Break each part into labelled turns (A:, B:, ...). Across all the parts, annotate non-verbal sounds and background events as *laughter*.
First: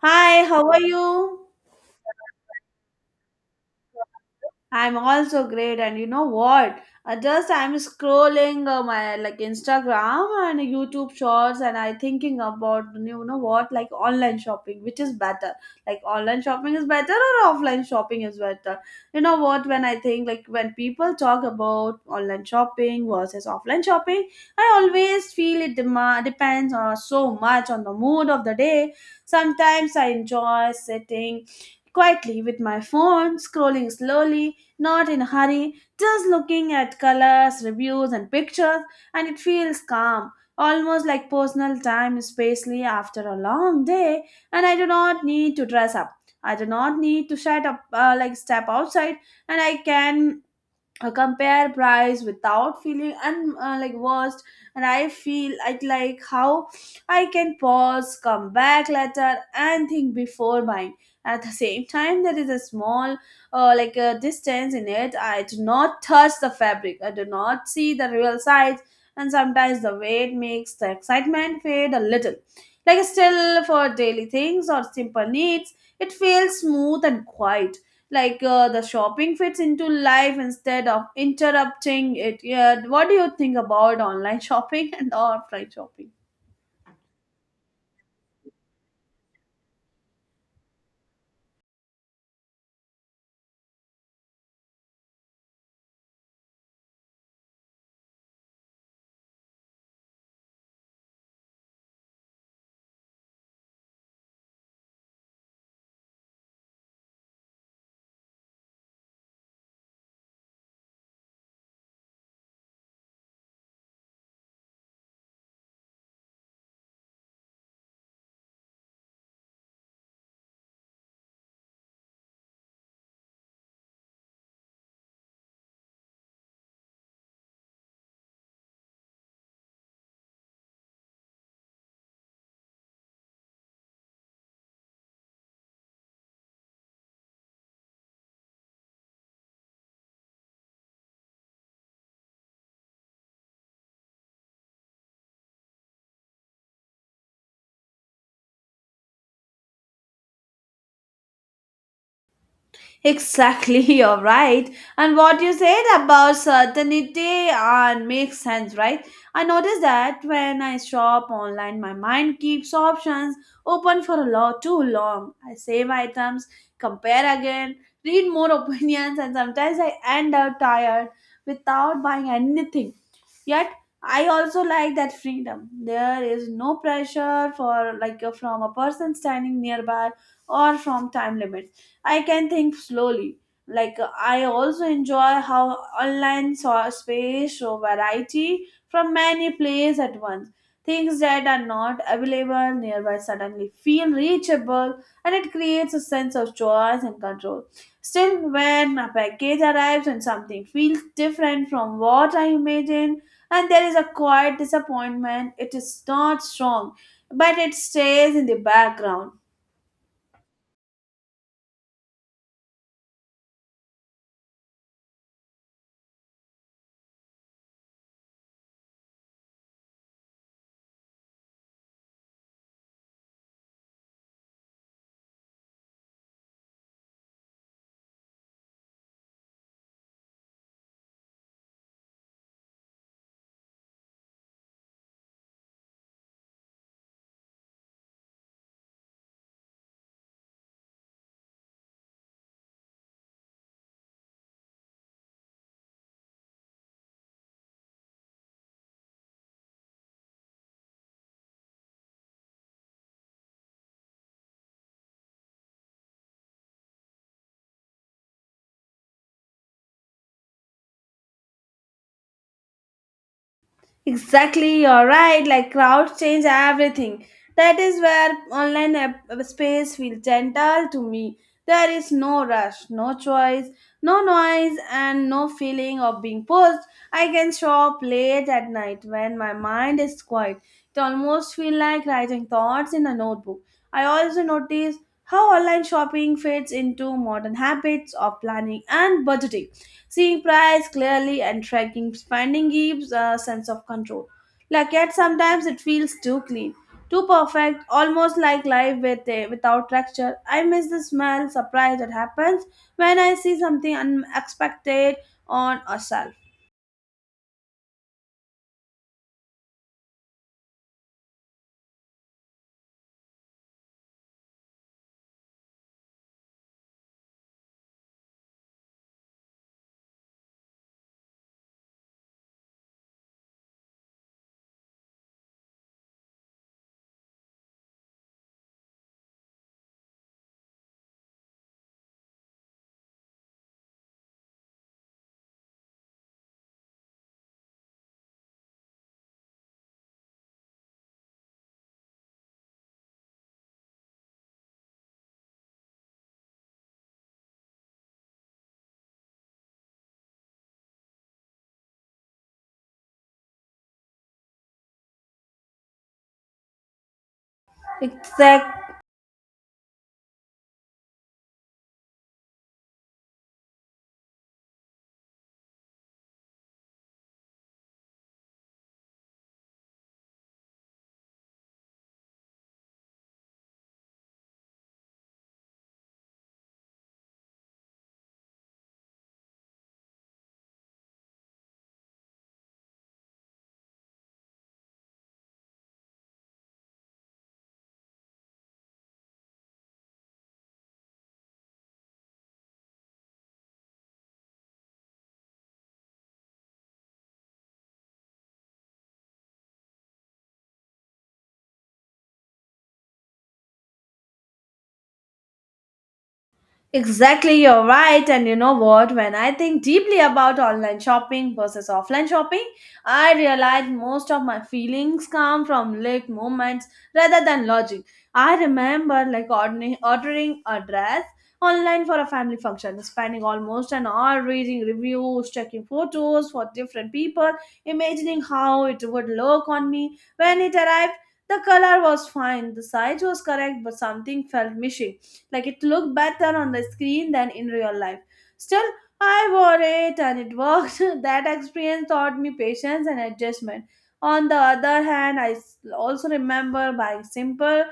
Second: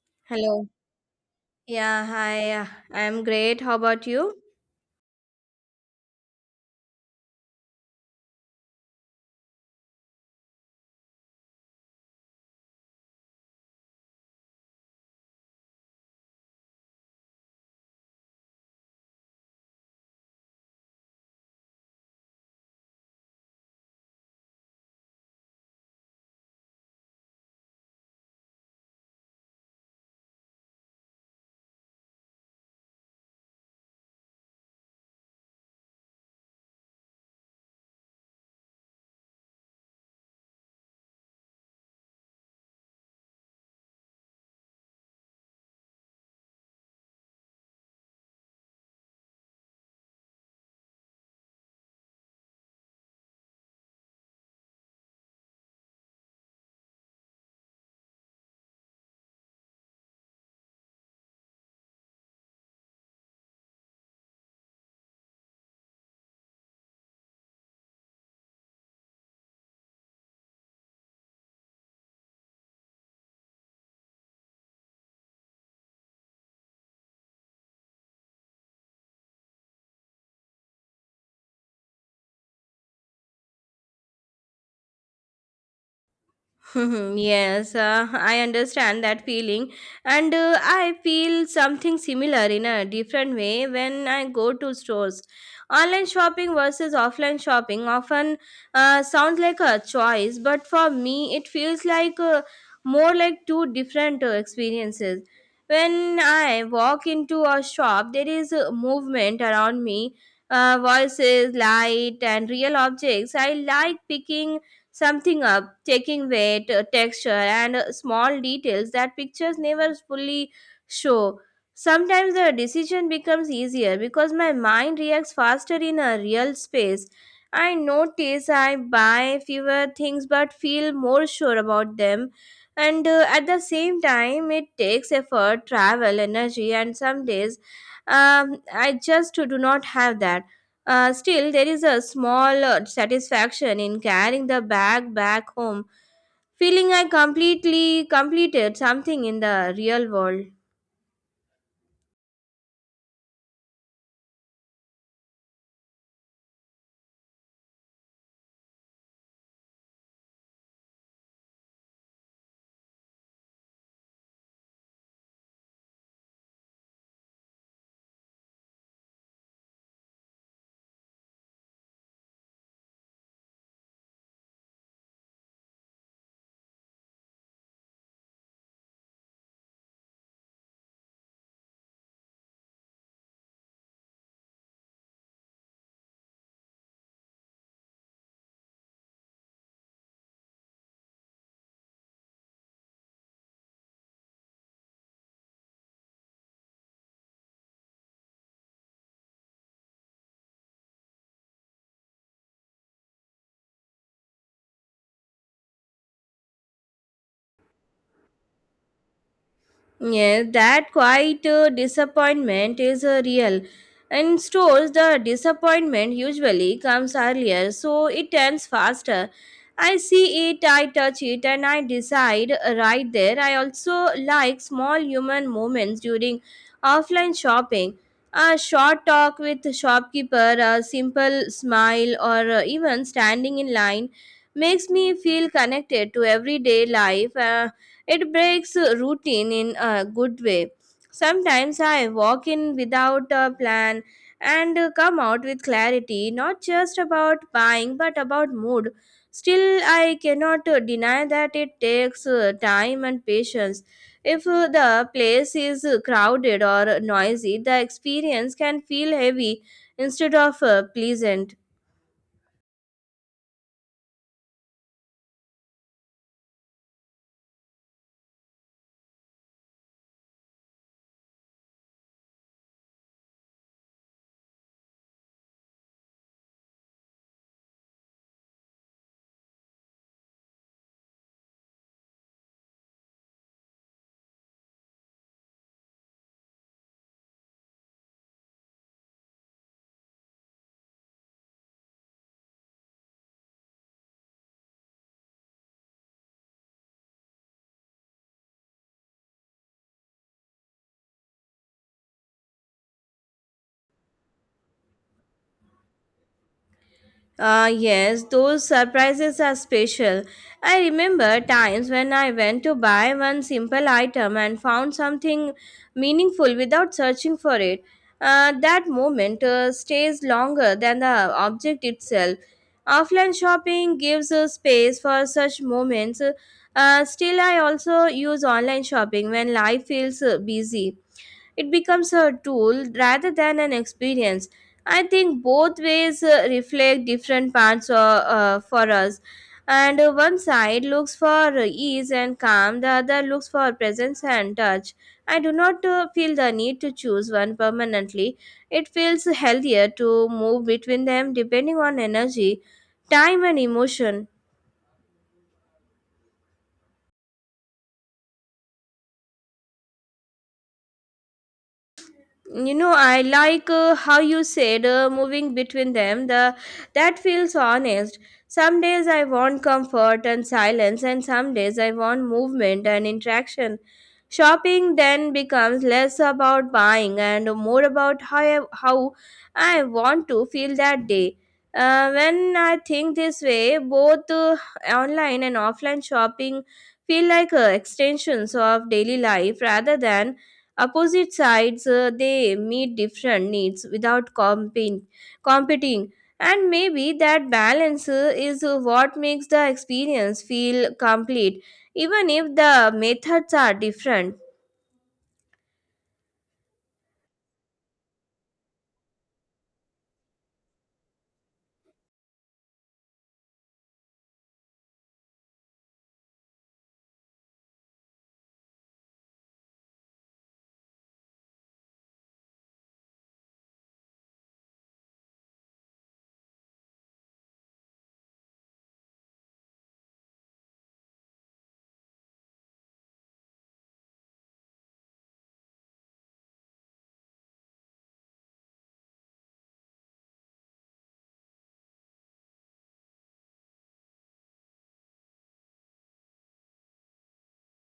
A: Hi,
B: Hello.
A: how are you?
B: Yeah, hi. I'm great. How about you?
A: I'm also great, and you know what? Just I'm scrolling my like Instagram and YouTube shorts, and I thinking about you know what like online shopping, which is better. Like online shopping is better or offline shopping is better. You know what? When I think like when people talk about online shopping versus offline shopping, I always feel it depends on so much on the mood of the day. Sometimes I enjoy sitting quietly with my phone, scrolling slowly, not in a hurry, just looking at colors, reviews, and pictures, and it feels calm, almost like personal time, especially after a long day. And I do not need to dress up. I do not need to shut up, like step outside, and I can compare price without feeling like worst. And I feel like how I can pause, come back later and think before buying. At the same time there is a small, like a distance in it. I do not touch the fabric, I do not see the real size, and sometimes the weight makes the excitement fade a little. Like, still for daily things or simple needs it feels smooth and quiet, like, the shopping fits into life instead of interrupting it. Yeah, what do you think about online *laughs* shopping and offline shopping?
B: *laughs* Mhm. Yes, I understand that feeling, and I feel something similar in a different way when I go to stores. Online shopping versus offline shopping often sounds like a choice, but for me, it feels more like two different experiences. When I walk into a shop, there is a movement around me. Voices, light, and real objects. I like picking something up, taking weight, texture, and small details that pictures never fully show. Sometimes the decision becomes easier because my mind reacts faster in a real space. I notice I buy fewer things but feel more sure about them. And at the same time, it takes effort, travel, energy, and some days I just do not have that. Still, there is a small satisfaction in carrying the bag back home, feeling I completely completed something in the real world.
A: Exactly. *laughs* You're right. And what you said about certainty and makes sense, right? I notice that when I shop online my mind keeps options open for a lot too long. I save items, compare again, read more *laughs* opinions, and sometimes I end up tired without buying anything. Yet I also like that freedom. There is no pressure for like, from a person standing nearby or from time limits. I can think slowly. Like, I also enjoy how online space show variety from many places at once. Things that are not available nearby suddenly feel reachable, and it creates a sense of choice and control. Still, when a package arrives and something feels different from what I imagined, and there is a quiet disappointment. It is not strong, but it stays in the background.
B: Yes, that quiet disappointment is real. In stores, the disappointment usually comes earlier, so it turns faster. I see it, I touch it, and I decide right there. I also like small human moments during offline shopping. A short talk with shopkeeper, a simple smile, or even standing in line makes me feel connected to everyday life. It breaks routine in a good way. Sometimes I walk in without a plan and come out with clarity, not just about buying but about mood. Still, I cannot deny that it takes time and patience. If the place is crowded or noisy, the experience can feel heavy instead of pleasant.
A: Exactly, you're right. Like crowds change everything. That is where online space feels gentle to me. There is no rush, no choice, no noise, and no feeling of being pushed. I can shop late at night when my mind is quiet. It almost feels like writing thoughts in a notebook. I also notice how online shopping fits into modern habits of planning and budgeting. Seeing price clearly and tracking spending gives a sense of control. Like, yet sometimes it feels too clean, too perfect, almost like life without texture. I miss the smell, surprise that happens when I see something unexpected on a shelf.
B: Ah, yes, those surprises are special. I remember times when I went to buy one simple item and found something meaningful without searching for it. That moment stays longer than the object itself. Offline shopping gives space for such moments. Still, I also use online shopping when life feels busy it becomes a tool rather than an experience. I think both ways reflect different parts for us. And one side looks for ease and calm, the other looks for presence and touch. I do not feel the need to choose one permanently. It feels healthier to move between them depending on energy, time, and emotion.
A: Exactly.
B: You know, I like how you said moving between them the that feels honest. Some days I want comfort and silence, and some days I want movement and interaction. Shopping then becomes less about buying and more about how I want to feel that day. When I think this way, both online and offline shopping feel like extensions of daily life rather than opposite sides. They meet different needs without competing, and maybe that balance is what makes the experience feel complete, even if the methods are different.
A: Exactly, you're right. And you know what? When I think deeply about online shopping versus offline shopping, I realize most of my feelings come from late moments rather than logic. I remember like ordering a dress online for a family function, spending almost an hour reading reviews, checking photos for different people, imagining how it would look on me when it arrived. The color was fine, the size was correct, but something felt missing. Like it looked better on the screen than in real life. Still, I wore it and it worked. *laughs* That experience taught me patience and adjustment. On the other hand, also remember buying simple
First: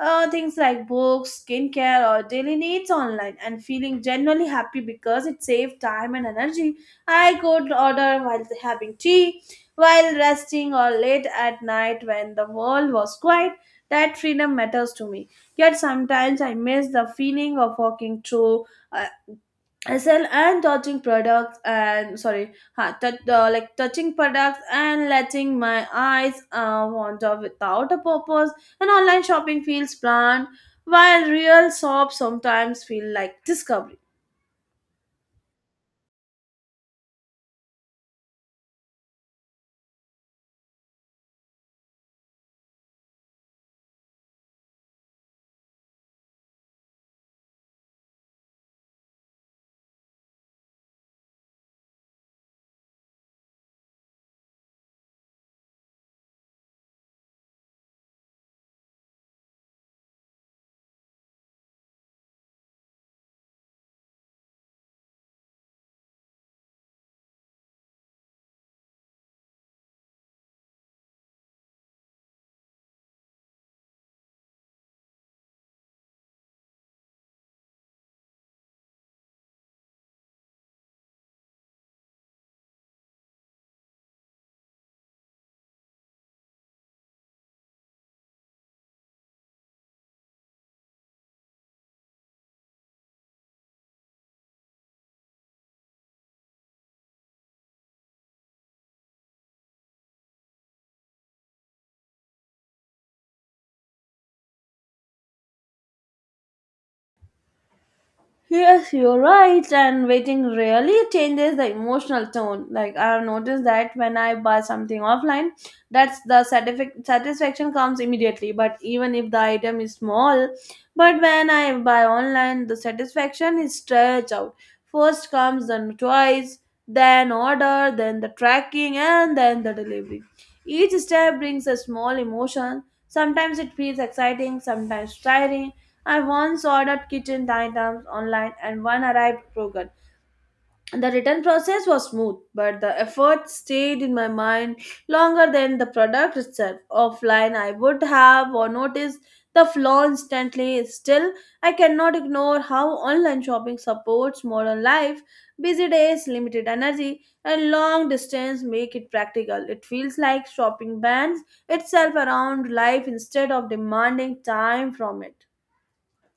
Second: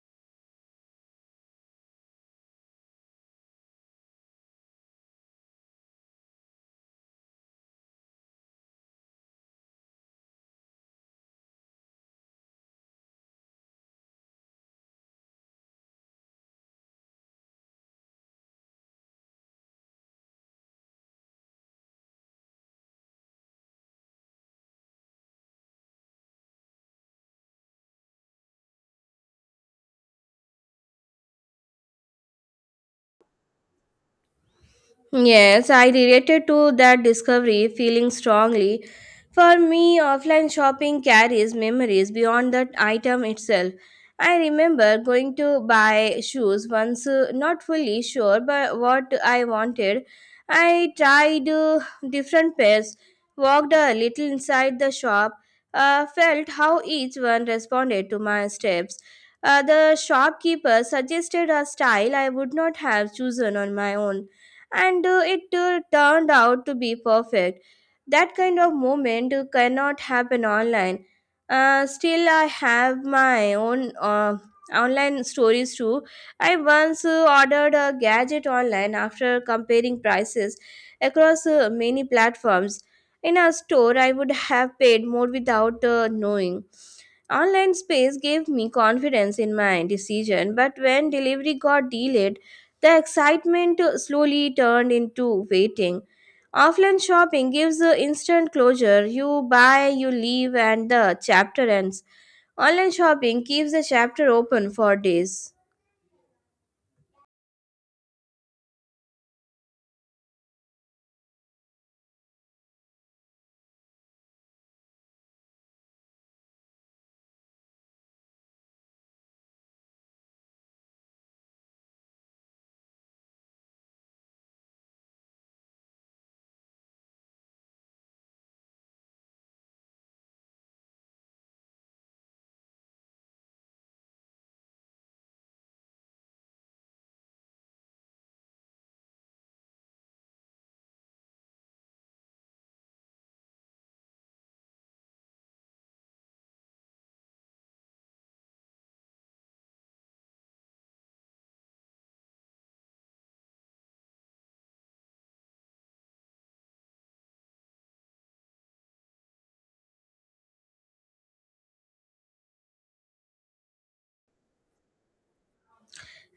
A: things like books, skincare, or daily needs online and feeling genuinely happy because it saved time and energy. I could order while having tea, while resting, or late at night when the world was quiet. That freedom matters to me. Yet sometimes I miss the feeling of walking through uh, SL and touching products and sorry, like touching products and letting my eyes wander without a purpose. And online shopping feels planned, while real shops sometimes feel like discovery.
B: Yes, I related to that discovery feeling strongly. For me, offline shopping carries memories beyond the item itself. I remember going to buy shoes once, not fully sure but what I wanted. I tried different pairs, walked a little inside the shop, felt how each one responded to my steps. The shopkeeper suggested a style I would not have chosen on my own, and it turned out to be perfect. That kind of moment cannot happen online. Still, I have my own online stories too. I once ordered a gadget online after comparing prices across many platforms. In a store, I would have paid more without knowing. Online space gave me confidence in my decision, but when delivery got delayed, the excitement slowly turned into waiting. Offline shopping gives the instant closure. You buy, you leave, and the chapter ends. Online shopping keeps the chapter open for days.
A: Yes, you're right. And waiting really changes the emotional tone. Like I've noticed that when I buy something offline, that's the satisfaction comes immediately. But even if the item is small, but when I buy online, the satisfaction is stretched out. First comes the choice, then order, then the tracking, and then the delivery. Each step brings a small emotion. Sometimes it feels exciting, sometimes tiring. I once ordered kitchen items online and one arrived broken. The return process was smooth, but the effort stayed in my mind longer than the product itself. Offline, I would have or noticed the flaw instantly. Still, I cannot ignore how online shopping supports modern life. Busy days, limited energy, and long distance make it practical. It feels like shopping bans itself around life instead of demanding time from it.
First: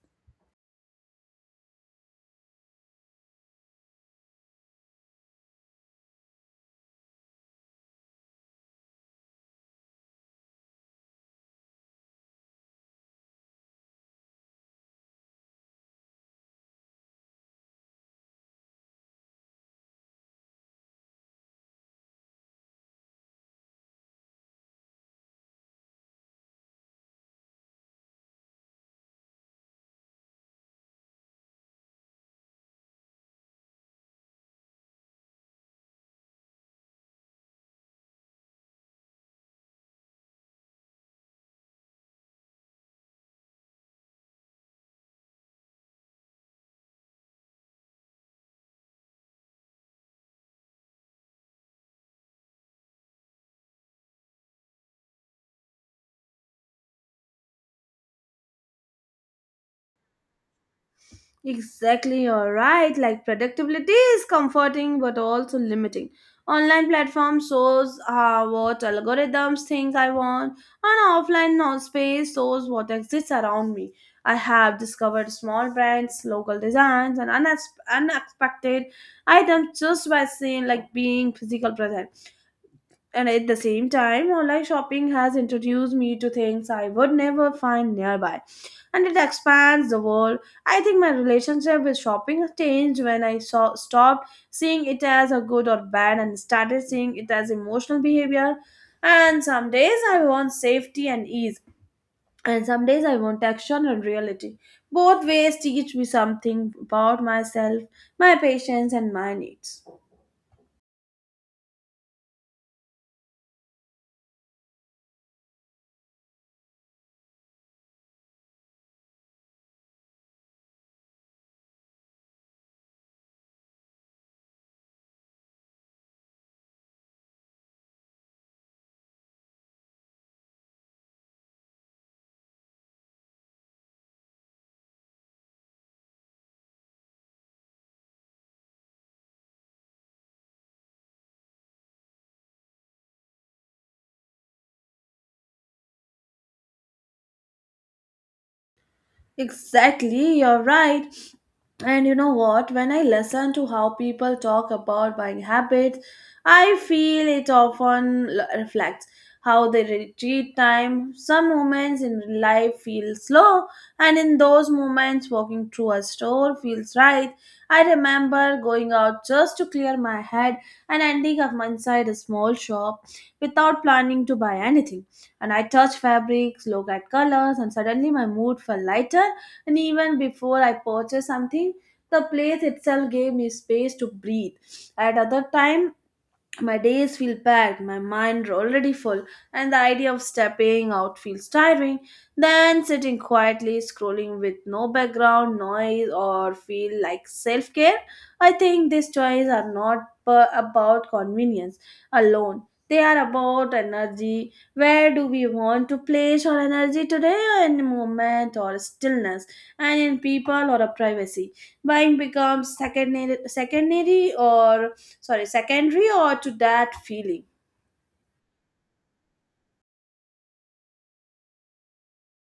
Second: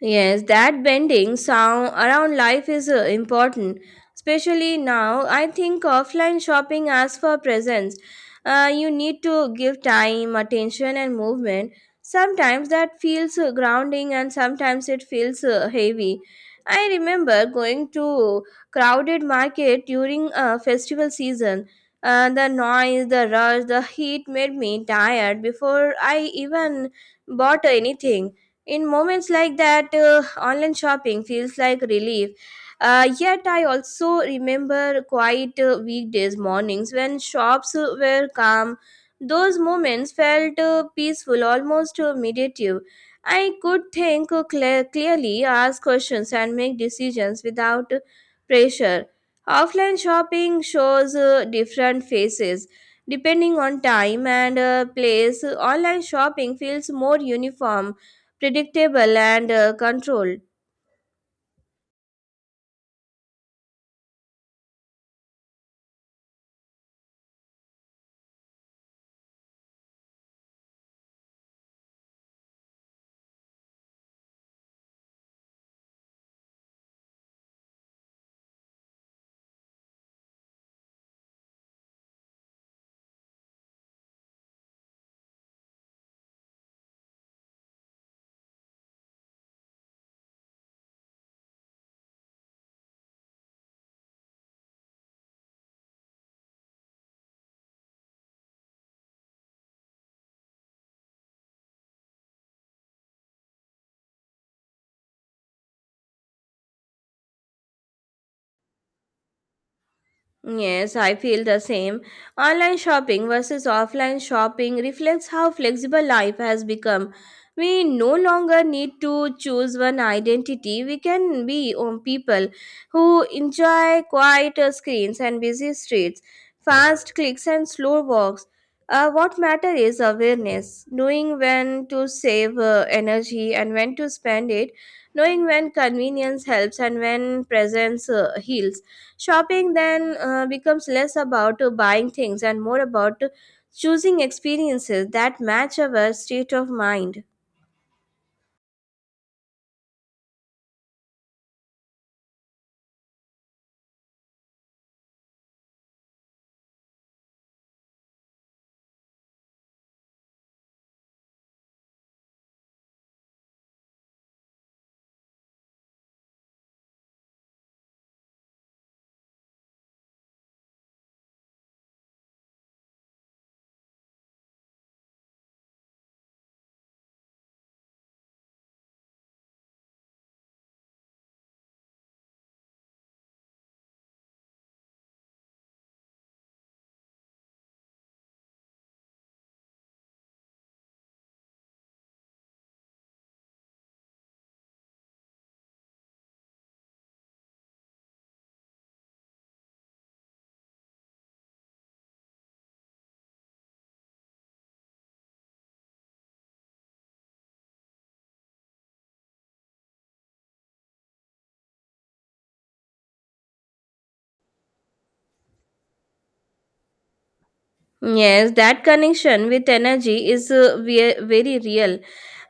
B: Yes, that bending sound around life is important, especially now. I think offline shopping as for presents. You need to give time, attention, and movement. Sometimes that feels grounding, and sometimes it feels heavy. I remember going to crowded market during festival season. The noise, the rush, the heat made me tired before I even bought anything. In moments like that, online shopping feels like relief. Yet I also remember quiet weekdays mornings when shops were calm. Those moments felt peaceful, almost meditative. I could think clearly, ask questions and make decisions without pressure. Offline shopping shows different faces depending on time and place. Online shopping feels more uniform, predictable, and controlled.
A: Exactly, you're right. Like predictability is comforting but also limiting. Online platform shows what algorithms think I want, and offline space shows what exists around me. I have discovered small brands, local designs, and unexpected items just by seeing like being physical present. And at the same time, online shopping has introduced me to things I would never find nearby, and it expands the world. I think my relationship with shopping changed when I saw stopped seeing it as a good or bad and started seeing it as emotional behavior. And some days I want safety and ease, and some days I want action and reality. Both ways teach me something about myself, my patience, and my needs.
B: Yes, I feel the same. Online shopping versus offline shopping reflects how flexible life has become. We no longer need to choose one identity. We can be people who enjoy quiet screens and busy streets, fast clicks and slow walks. What matters is awareness, knowing when to save energy and when to spend it, knowing when convenience helps and when presence heals. Shopping then becomes less about buying things and more about choosing experiences that match our state of mind.
A: Exactly, you're right. And you know what? When I listen to how people talk about buying habits, I feel it often reflects how they treat time. Some moments in life feel slow, and in those moments, walking through a store feels right. I remember going out just to clear my head and ending up inside a small shop without planning to buy anything. And I touched fabrics, looked at colors, and suddenly my mood felt lighter. And even before I purchased something, the place itself gave me space to breathe. At other time, my days feel packed, my mind already full, and the idea of stepping out feels tiring. Then sitting quietly, scrolling with no background noise or feel like self care. I think these toys are not about convenience alone. They are about energy. Where do we want to place our energy today? In movement or stillness, and in people or a privacy. Buying becomes secondary or to that feeling.
B: Yes, that connection with energy is very real.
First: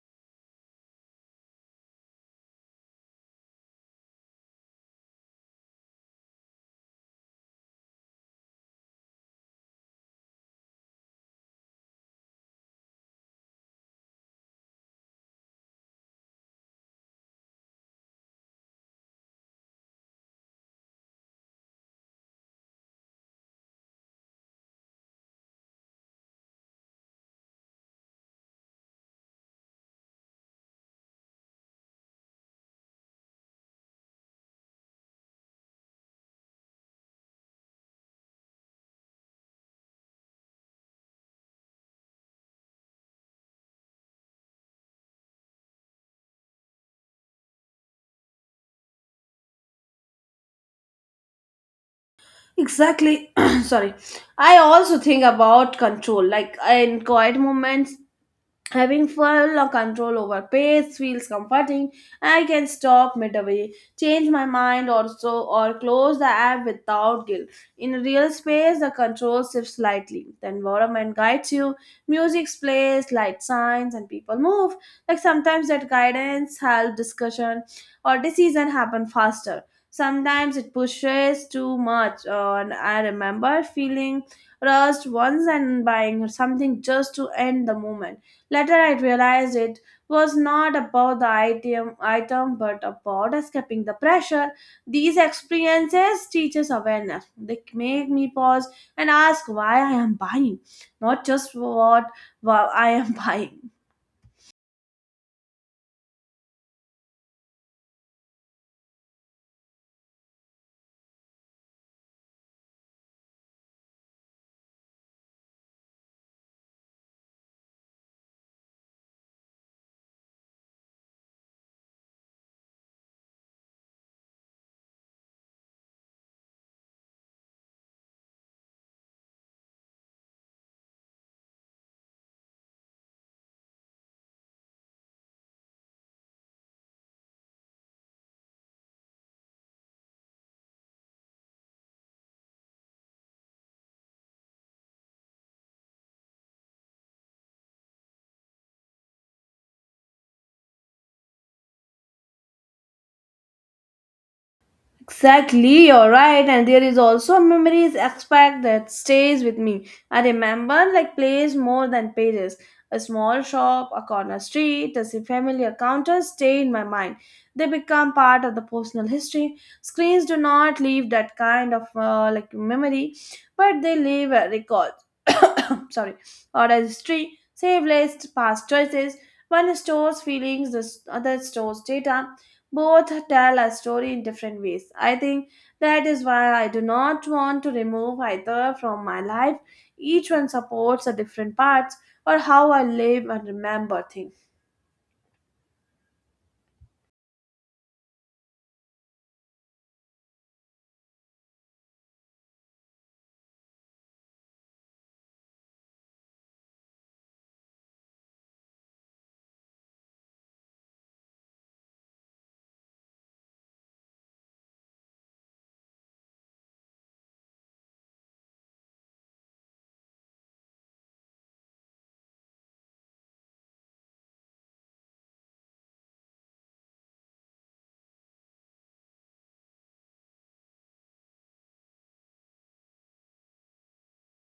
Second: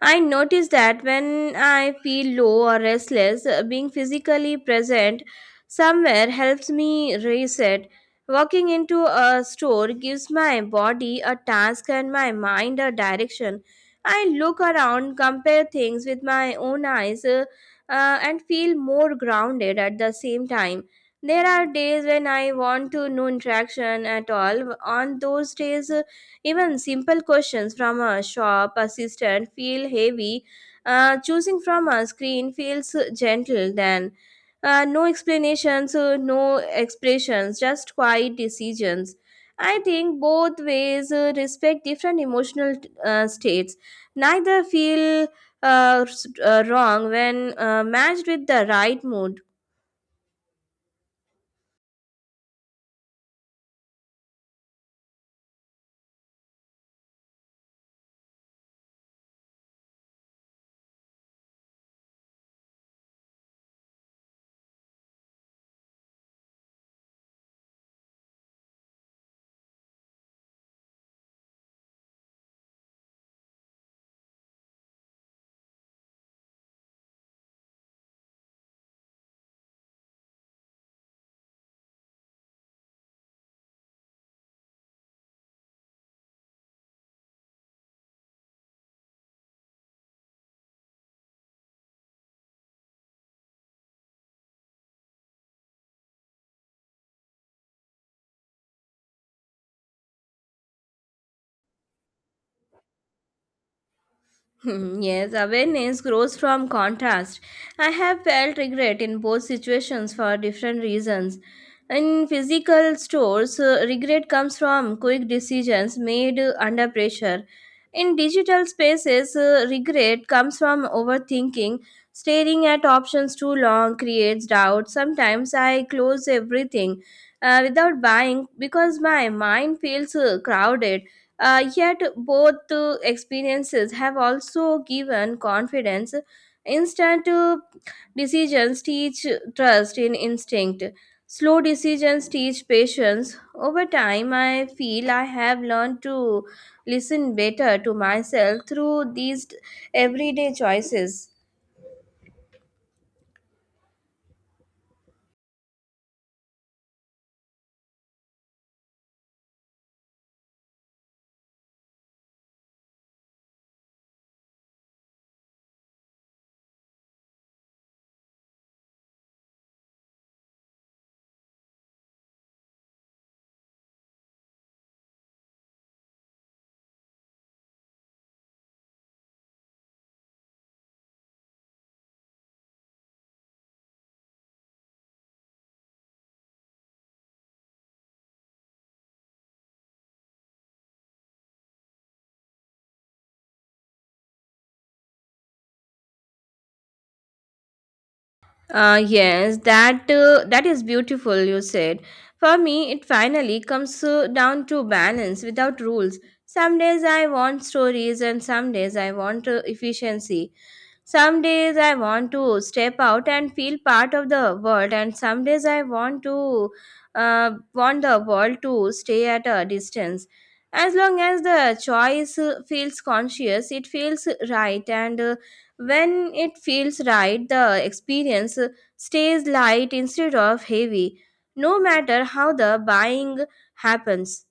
B: I notice that when I feel low or restless, being physically present somewhere helps me reset. Walking into a store gives my body a task and my mind a direction. I look around, compare things with my own eyes, and feel more grounded at the same time. There are days when I want to no interaction at all. On those days, even simple questions from a shop assistant feel heavy. Choosing from a screen feels gentle then. No explanations, no expressions, just quiet decisions. I think both ways respect different emotional states. Neither feel wrong when matched with the right mood.
A: Exactly. *clears throat* Sorry. I also think about control, like in quiet moments. Having full control over pace feels comforting. I can stop midway, change my mind or so, or close the app without guilt. In real space, the control shifts slightly. The environment guides you, music plays, light signs, and people move. Like sometimes that guidance helps discussion or decision happen faster. Sometimes it pushes too much. And I remember feeling rushed once and buying something just to end the moment. Later, I realized it was not about item but about escaping the pressure. These experiences teach us awareness. They make me pause and ask why I am buying, not just what I am *laughs* buying.
B: *laughs* Hmm, yes, awareness grows from contrast. I have felt regret in both situations for different reasons. In physical stores, regret comes from quick decisions made under pressure. In digital spaces, regret comes from overthinking. Staring at options too long creates doubt. Sometimes I close everything without buying because my mind feels crowded. Yet, both experiences have also given confidence. Instant decisions teach trust in instinct. Slow decisions teach patience. Over time, I feel I have learned to listen better to myself through these everyday choices.
A: Exactly, you're right. And there is also a memories aspect that stays with me. I remember like place more than pages. A small shop, a corner street, a familiar counter stay in my mind. They become part of the personal history. Screens do not leave that kind of like memory, but they leave a record. *coughs* Sorry, or a history, save list, past choices. One stores feelings, the other stores data. Both tell a story in different ways. I think that is why I do not want to remove either from my life. Each one supports a different parts or how I live and remember things.
B: Uh, yes, that is beautiful. You said. For me, it finally comes down to balance without rules. Some days I want stories, and some days I want efficiency. Some days I want to step out and feel part of the world, and some days I want to want the world to stay at a distance. As long as the choice feels conscious, it feels right, and when it feels right, the experience stays light instead of heavy, no matter how the buying happens.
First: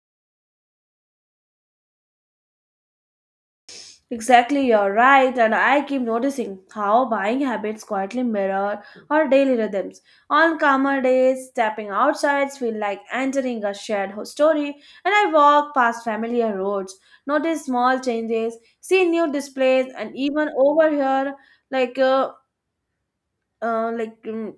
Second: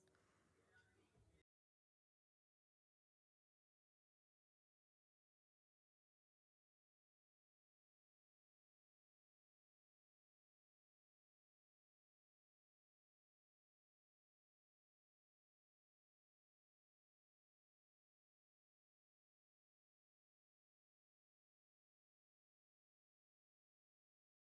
A: Exactly, you're right, and I keep noticing how buying habits quietly mirror our daily rhythms. On calmer days, stepping outside feels like entering a shared story, and I walk past familiar roads, notice small changes, see new displays, and even overhear like uh, uh, like mm,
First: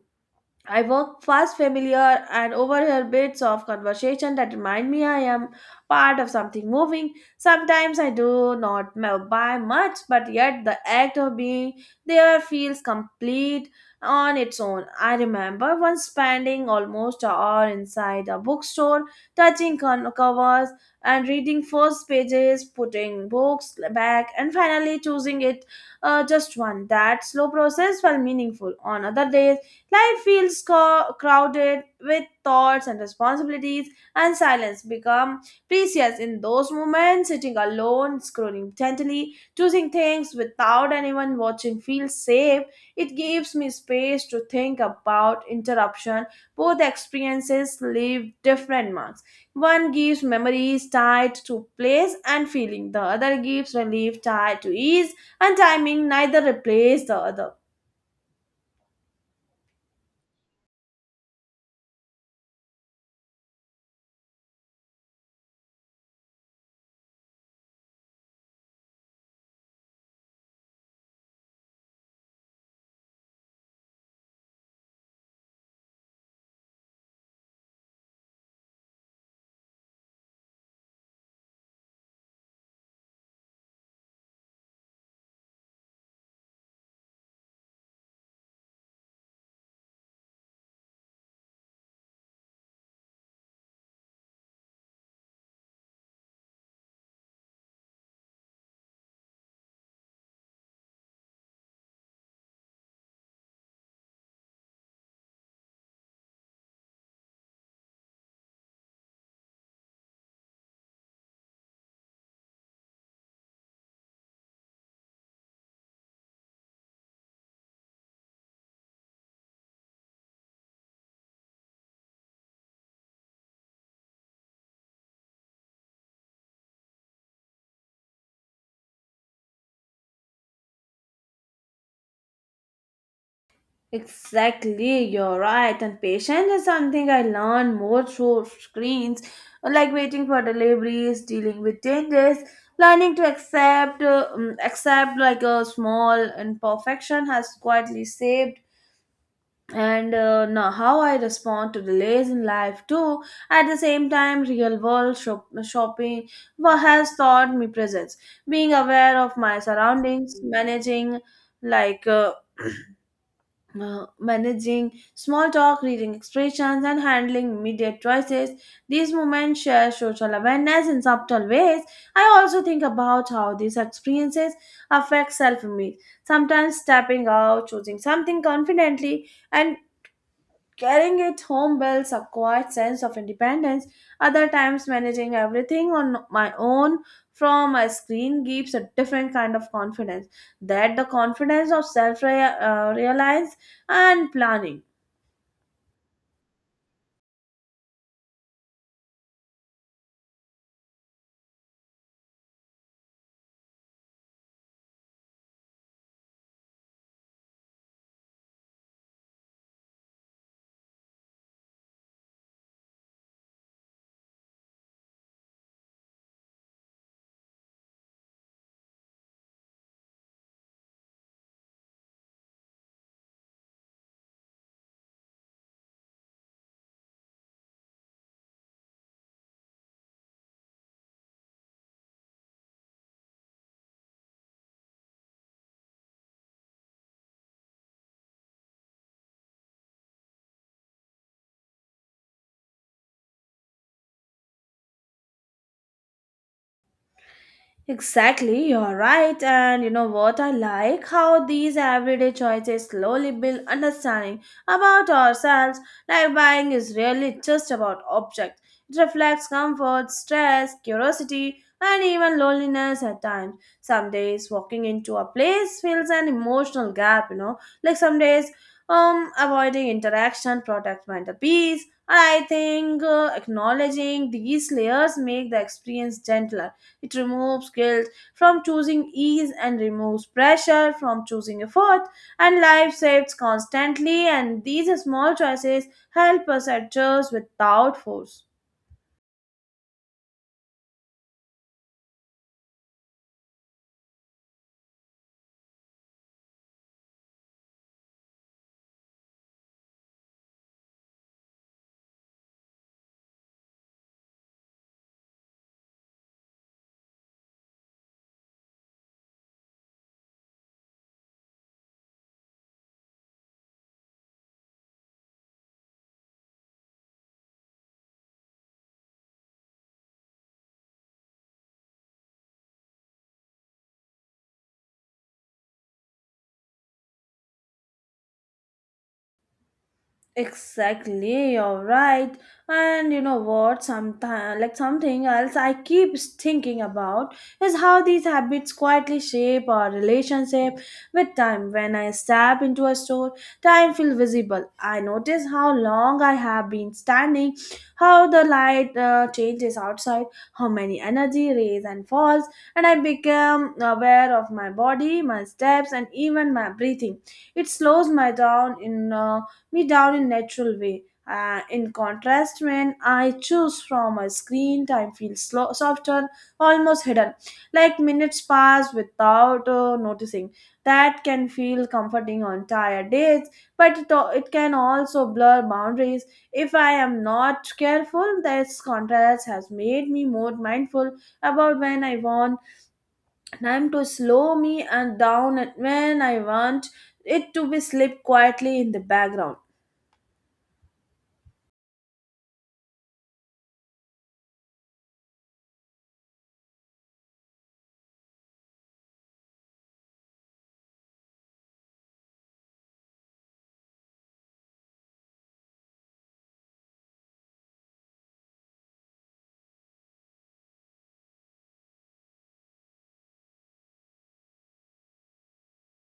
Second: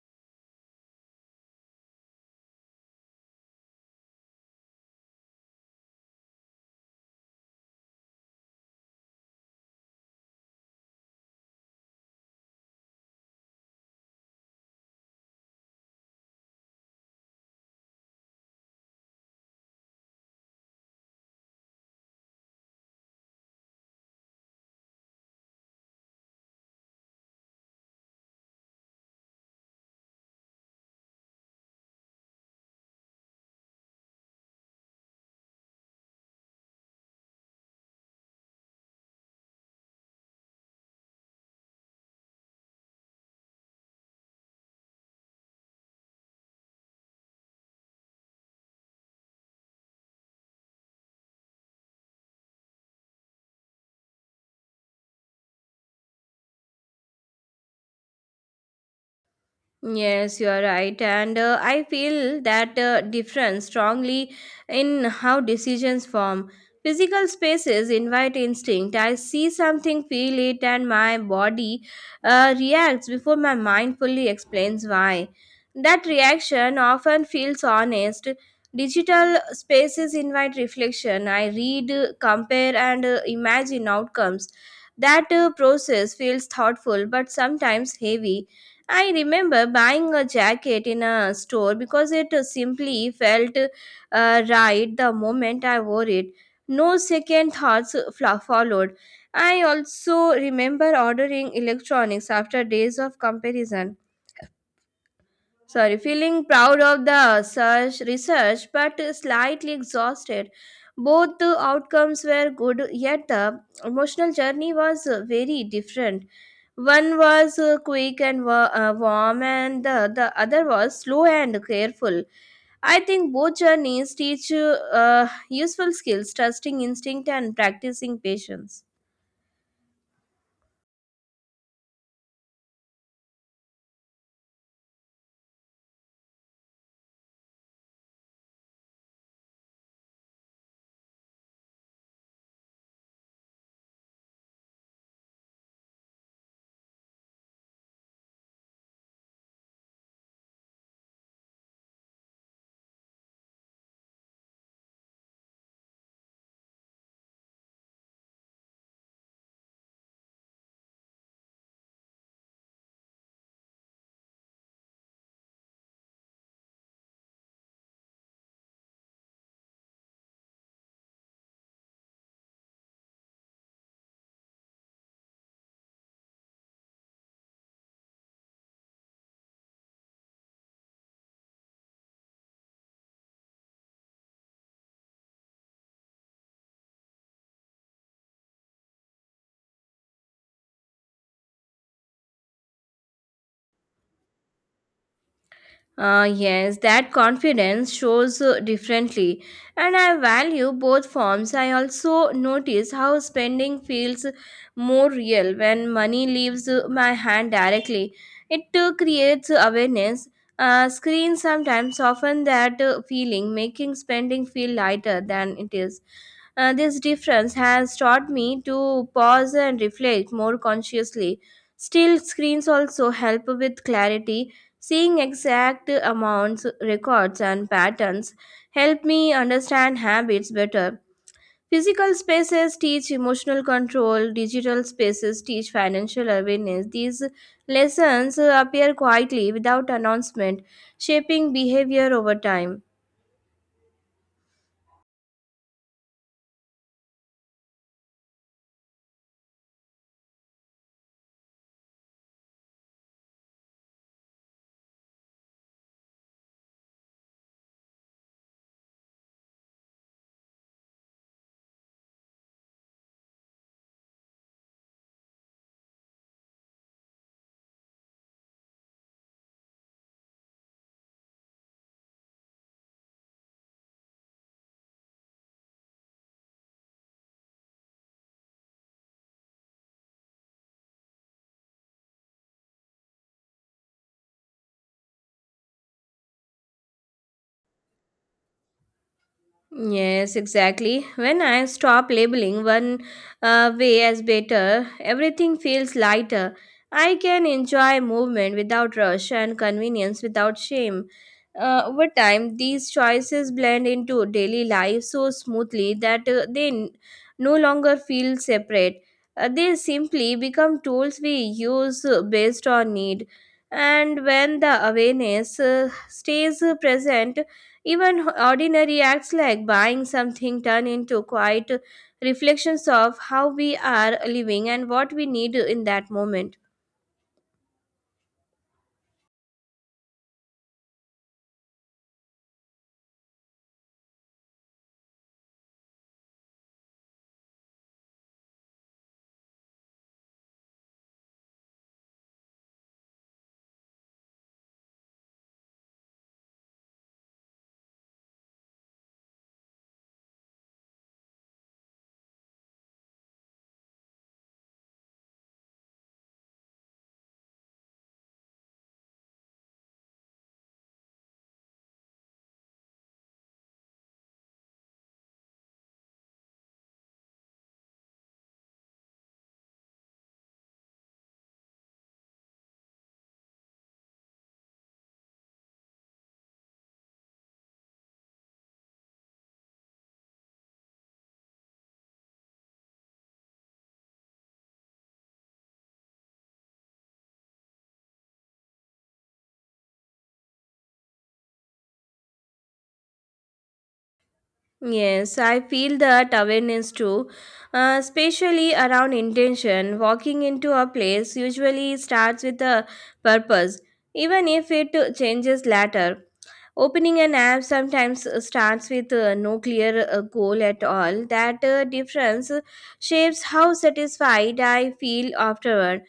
A: I walk fast, familiar, and overhear bits of conversation that remind me I am part of something moving. Sometimes I do not buy much, but yet the act of being there feels complete on its own. I remember once spending almost an hour inside a bookstore, touching covers and reading first pages, putting books back, and finally choosing it, just one. That slow process felt meaningful. On other days, life feels crowded with thoughts and responsibilities, and silence become precious in those moments. Sitting alone, scrolling gently, choosing things without anyone watching feels safe. It gives me space to think about interruption. Both experiences leave different marks. One gives memories tied to place and feeling. The other gives relief tied to ease and timing. Neither replace the other.
B: Yes, you are right. And I feel that difference strongly in how decisions form. Physical spaces invite instinct. I see something, feel it, and my body reacts before my mind fully explains why. That reaction often feels honest. Digital spaces invite reflection. I read, compare, and imagine outcomes. That process feels thoughtful but sometimes heavy. I remember buying a jacket in a store because it simply felt right the moment I wore it. No second thoughts followed. I also remember ordering electronics after days of comparison, sorry, feeling proud of the search research, but slightly exhausted. Both the outcomes were good, yet the emotional journey was very different. One was uh, quick and warm, and the other was slow and careful. I think both journeys teach you useful skills, trusting instinct and practicing patience.
A: Exactly, you're right. And patience is something I learned more through screens, like waiting for deliveries, dealing with changes, learning to accept, accept like a small imperfection has quietly saved. And now how I respond to delays in life too. At the same time, real world shopping has taught me presence, being aware of my surroundings, managing like. Uh, *clears throat* managing small talk, reading expressions, and handling immediate choices. These moments share social awareness in subtle ways. I also think about how these experiences affect self image. Sometimes stepping out, choosing something confidently, and carrying it home builds a quiet sense of independence. Other times, managing everything on my own from a screen gives a different kind of confidence. That the confidence of self-reliance and planning.
B: Yes, that confidence shows differently, and I value both forms. I also notice how spending feels more real when money leaves my hand directly. It creates awareness. Screens sometimes soften that feeling, making spending feel lighter than it is. This difference has taught me to pause and reflect more consciously. Still, screens also help with clarity. Seeing exact amounts, records, and patterns help me understand habits better. Physical spaces teach emotional control, digital spaces teach financial awareness. These lessons appear quietly without announcement, shaping behavior over time.
A: Exactly, you're right. And you know what? I like how these everyday choices slowly build understanding about ourselves. Like buying is really just about objects, it reflects comfort, stress, curiosity, and even loneliness at times. Some days walking into a place feels an emotional gap, you know. Like some days, avoiding interaction protects mental peace. And I think acknowledging these layers make the experience gentler, it removes guilt from choosing ease and removes pressure from choosing effort, and life shifts constantly, and these small choices help us adjust without force.
B: Yes, exactly. When I stop labeling one way as better, everything feels lighter. I can enjoy movement without rush and convenience without shame. Over time, these choices blend into daily life so smoothly that no longer feel separate. They simply become tools we use based on need. And when the awareness stays present, even ordinary acts like buying something turn into quiet reflections of how we are living and what we need in that moment.
A: Exactly, you're right. And you know what? Sometimes, like something else I keep thinking about is how these habits quietly shape our relationship with time. When I step into a store, time feels visible. I notice how long I have been standing, how the light changes outside, how many energy rays and falls, and I become aware of my body, my steps, and even my breathing. It slows my down in. Me down in natural way. In contrast, when I choose from a screen, time feels slow, softer, almost hidden. Like minutes pass without noticing. That can feel comforting on tired days, but it can also blur boundaries. If I am not careful, this contrast has made me more mindful about when I want time to slow me and down and when I want it to be sleep quietly in the background.
B: Yes, I feel that awareness too, especially around intention. Walking into a place usually starts with a purpose, even if it changes later. Opening an app sometimes starts with no clear goal at all. That difference shapes how satisfied I feel afterward.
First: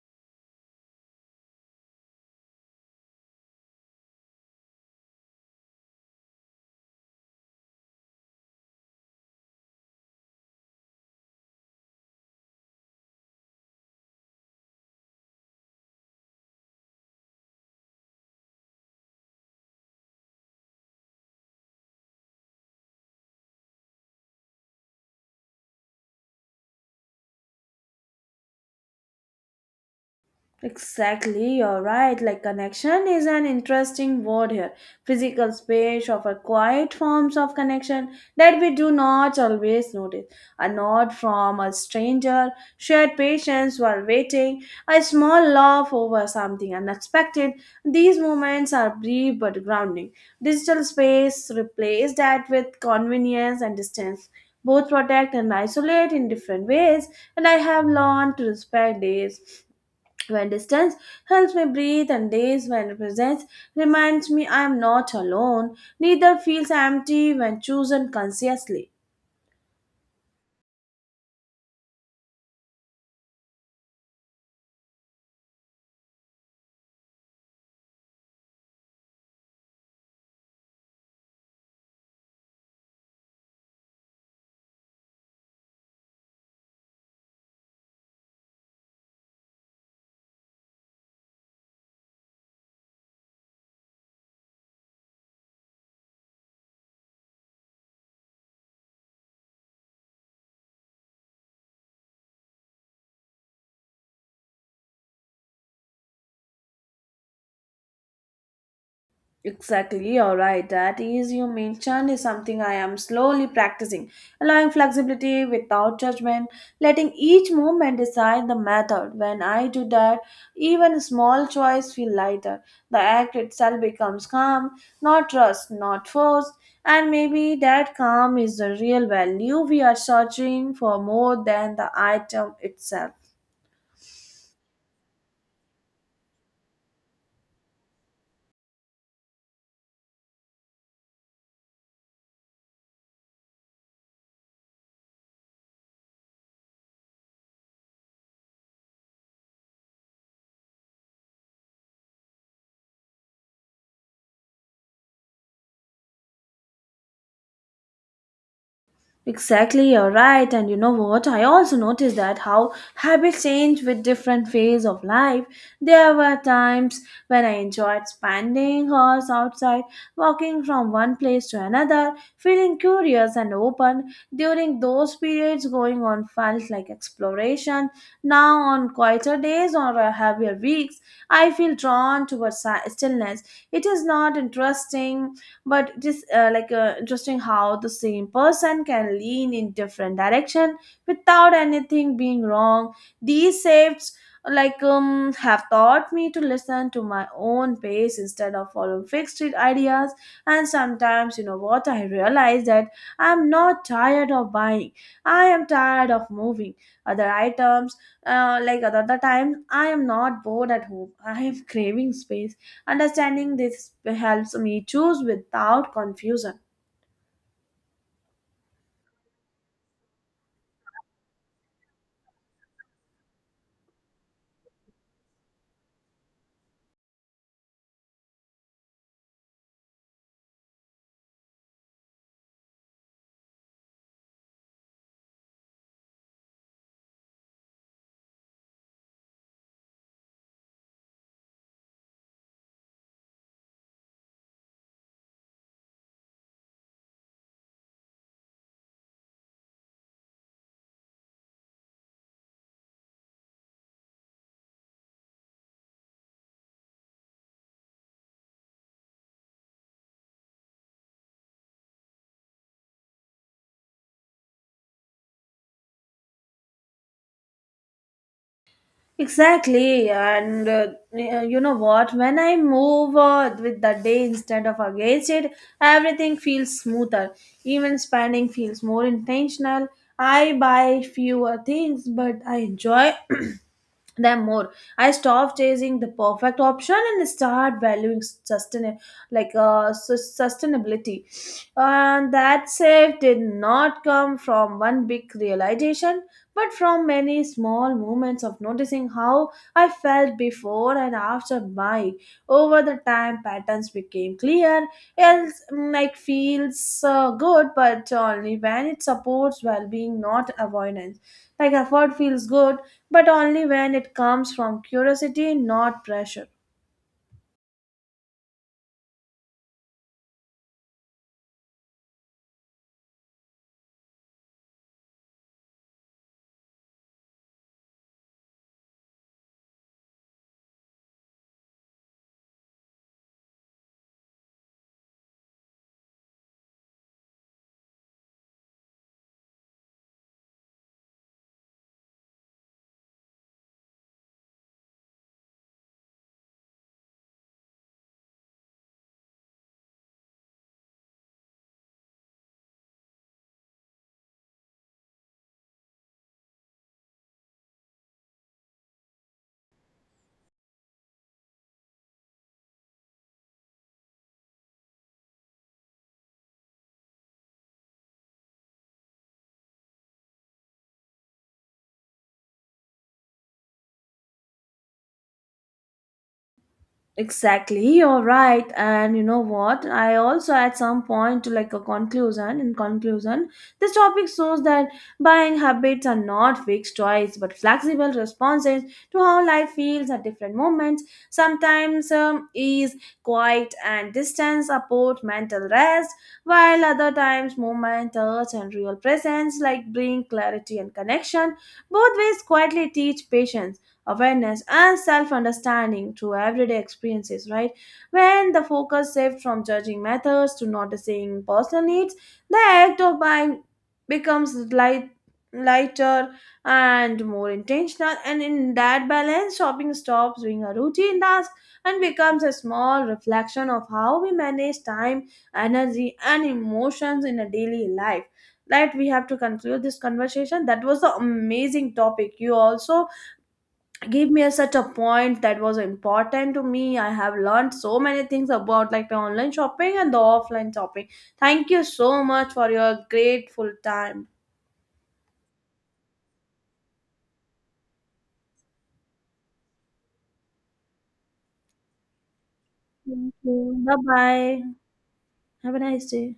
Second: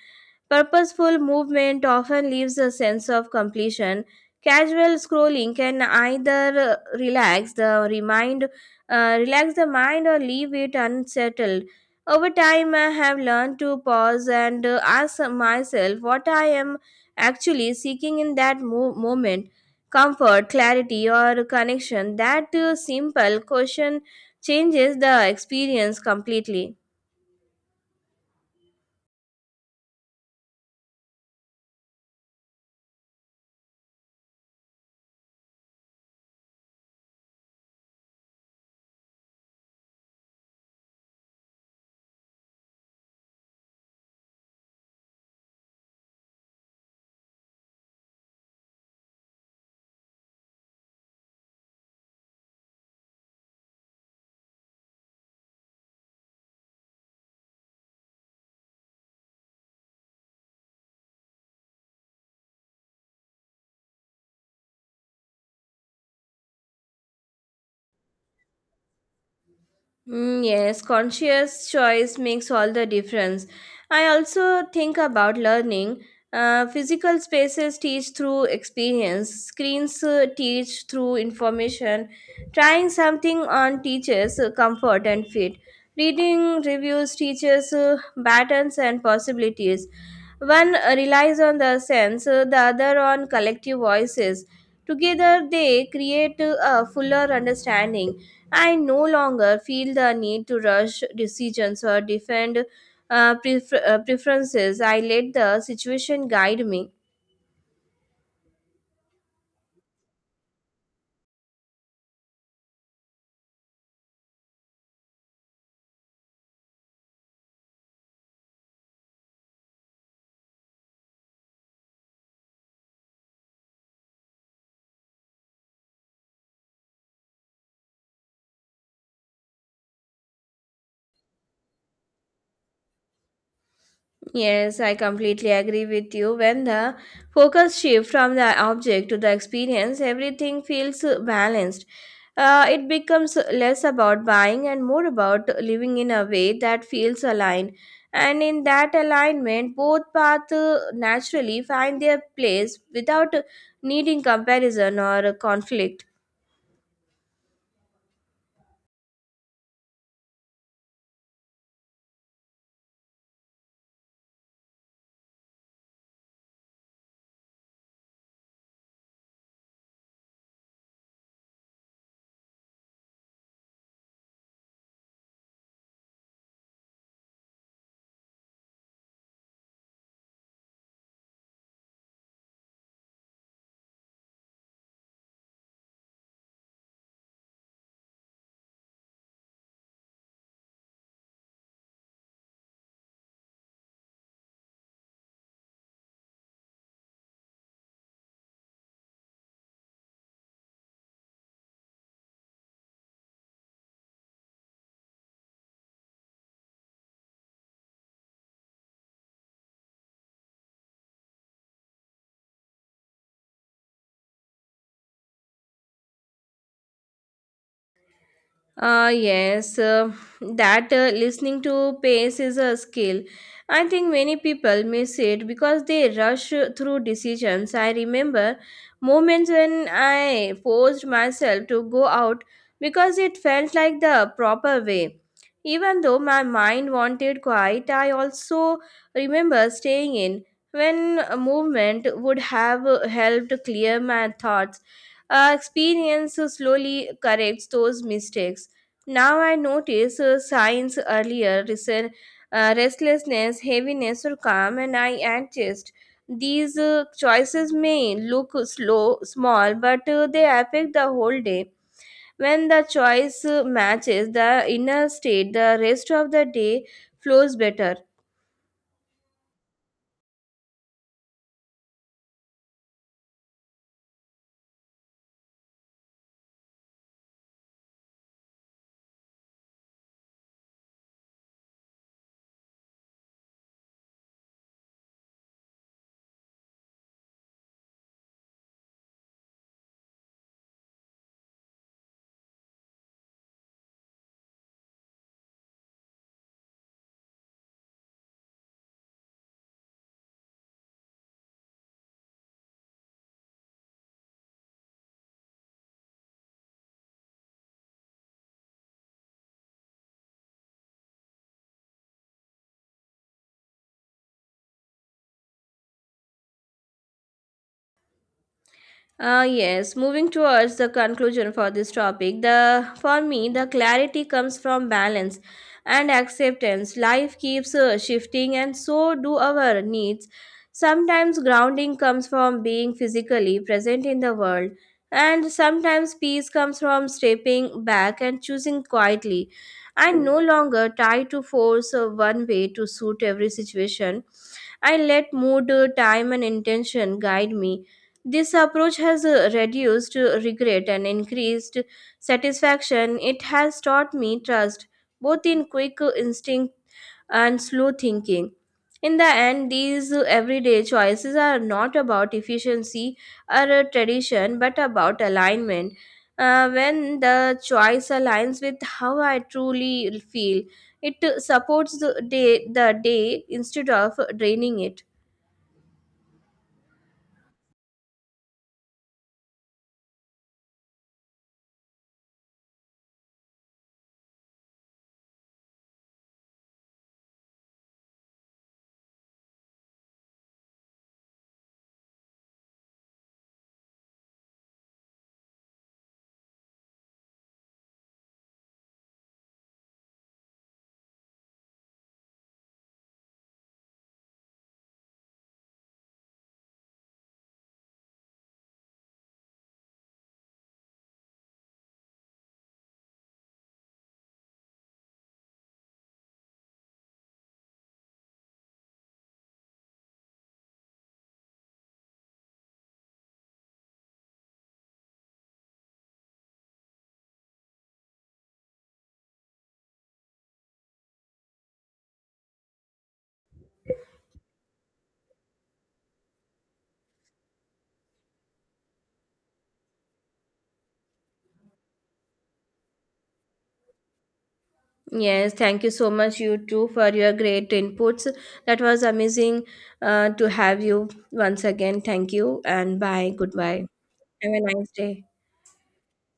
B: Purposeful movement often leaves a sense of completion. Casual scrolling can either relax the mind or leave it unsettled. Over time, I have learned to pause and ask myself what I am actually seeking in that moment: comfort, clarity, or connection. That simple question changes the experience completely.
A: Exactly, you're right. Like connection is an interesting word here. Physical space offer quiet forms of connection that we do not always notice. A nod from a stranger, shared patience while waiting, a small laugh over something unexpected. These moments are brief but grounding. Digital space replaces that with convenience and distance. Both protect and isolate in different ways, and I have learned to respect these. When distance helps me breathe, and days when presence reminds me I am not alone, neither feels empty when chosen consciously.
B: Mm, yes, conscious choice makes all the difference. I also think about learning. Physical spaces teach through experience, screens teach through information. Trying something on teaches comfort and fit. Reading reviews teaches patterns and possibilities. One relies on the sense, the other on collective voices. Together, they create a fuller understanding. I no longer feel the need to rush decisions or defend preferences. I let the situation guide me.
A: Exactly, you're right. That ease you mentioned is something I am slowly practicing, allowing flexibility without judgment, letting each movement decide the method. When I do that, even a small choice feel lighter. The act itself becomes calm, not rushed, not forced, and maybe that calm is the real value we are searching for more than the item itself.
B: Yes, I completely agree with you. When the focus shifts from the object to the experience, everything feels balanced. It becomes less about buying and more about living in a way that feels aligned. And in that alignment, both paths naturally find their place without needing comparison or conflict.
A: Exactly, you're right. And you know what? I also noticed that how habits change with different phase of life. There were times when I enjoyed spending hours outside, walking from one place to another, feeling curious and open. During those periods, going on felt like exploration. Now, on quieter days or heavier weeks, I feel drawn towards stillness. It is not interesting but it is interesting how the same person can lean in different direction without anything being wrong. These shifts have taught me to listen to my own pace instead of following fixed ideas. And sometimes, you know what, I realize that I'm not tired of buying, I am tired of moving other items. Like other the times I am not bored at home, I am *laughs* craving space. Understanding this helps me choose without confusion.
B: Uh, yes, uh, that listening to pace is a skill. I think many people miss it because they rush through decisions. I remember moments when I forced myself to go out because it felt like the proper way. Even though my mind wanted quiet, I also remember staying in when a movement would have helped clear my thoughts. Experience slowly corrects those mistakes. Now I notice signs earlier, restlessness, heaviness, or calm, and I adjust. These choices may look slow, small, but they affect the whole day. When the choice matches the inner state, the rest of the day flows better.
A: Exactly, and you know what? When I move with the day instead of against it, everything feels smoother. Even spending feels more intentional. I buy fewer things, but I enjoy *clears throat* them more. I stop chasing the perfect option and start valuing sustain, like sustainability, and that save did not come from one big realization, but from many small moments of noticing how I felt before and after my, over the time patterns became clear. Else, it feels good, but only when it supports well being, not avoidance. Like effort feels good, but only when it comes from curiosity, not pressure.
B: Yes, moving towards the conclusion for this topic, the for me the clarity comes from balance and acceptance. Life keeps shifting, and so do our needs. Sometimes grounding comes from being physically present in the world, and sometimes peace comes from stepping back and choosing quietly. I'm no longer tied to force one way to suit every situation. I let mood, time, and intention guide me. This approach has reduced regret and increased satisfaction. It has taught me trust, both in quick instinct and slow thinking. In the end, these everyday choices are not about efficiency or tradition, but about alignment. When the choice aligns with how I truly feel, it the day instead of draining it.
A: Exactly, you're right. And you know what? I also at some point to like a conclusion. In conclusion, this topic shows that buying habits are not fixed choice but flexible responses to how life feels at different moments. Sometimes ease, quiet, and distance support mental rest, while other times movement, touch, and real presence like bring clarity and connection. Both ways quietly teach patience awareness and self understanding through everyday experiences, right? When the focus shifts from judging methods to noticing personal needs, the act of buying becomes light, lighter and more intentional, and in that balance, shopping stops being a routine task and becomes a small reflection of how we manage time, energy, and emotions in a daily life. Right, we have to conclude this conversation. That was an amazing topic. You also give me a, such a point that was important to me. I have learned so many things about like the online shopping and the offline shopping. Thank you so much for your grateful time.
B: Yes, thank you so much, you too, for your great inputs. That was amazing to have you once again. Thank you and bye.
A: Thank you.
B: Goodbye.
A: Bye
B: Have a
A: bye.
B: nice day.
A: Have a nice day.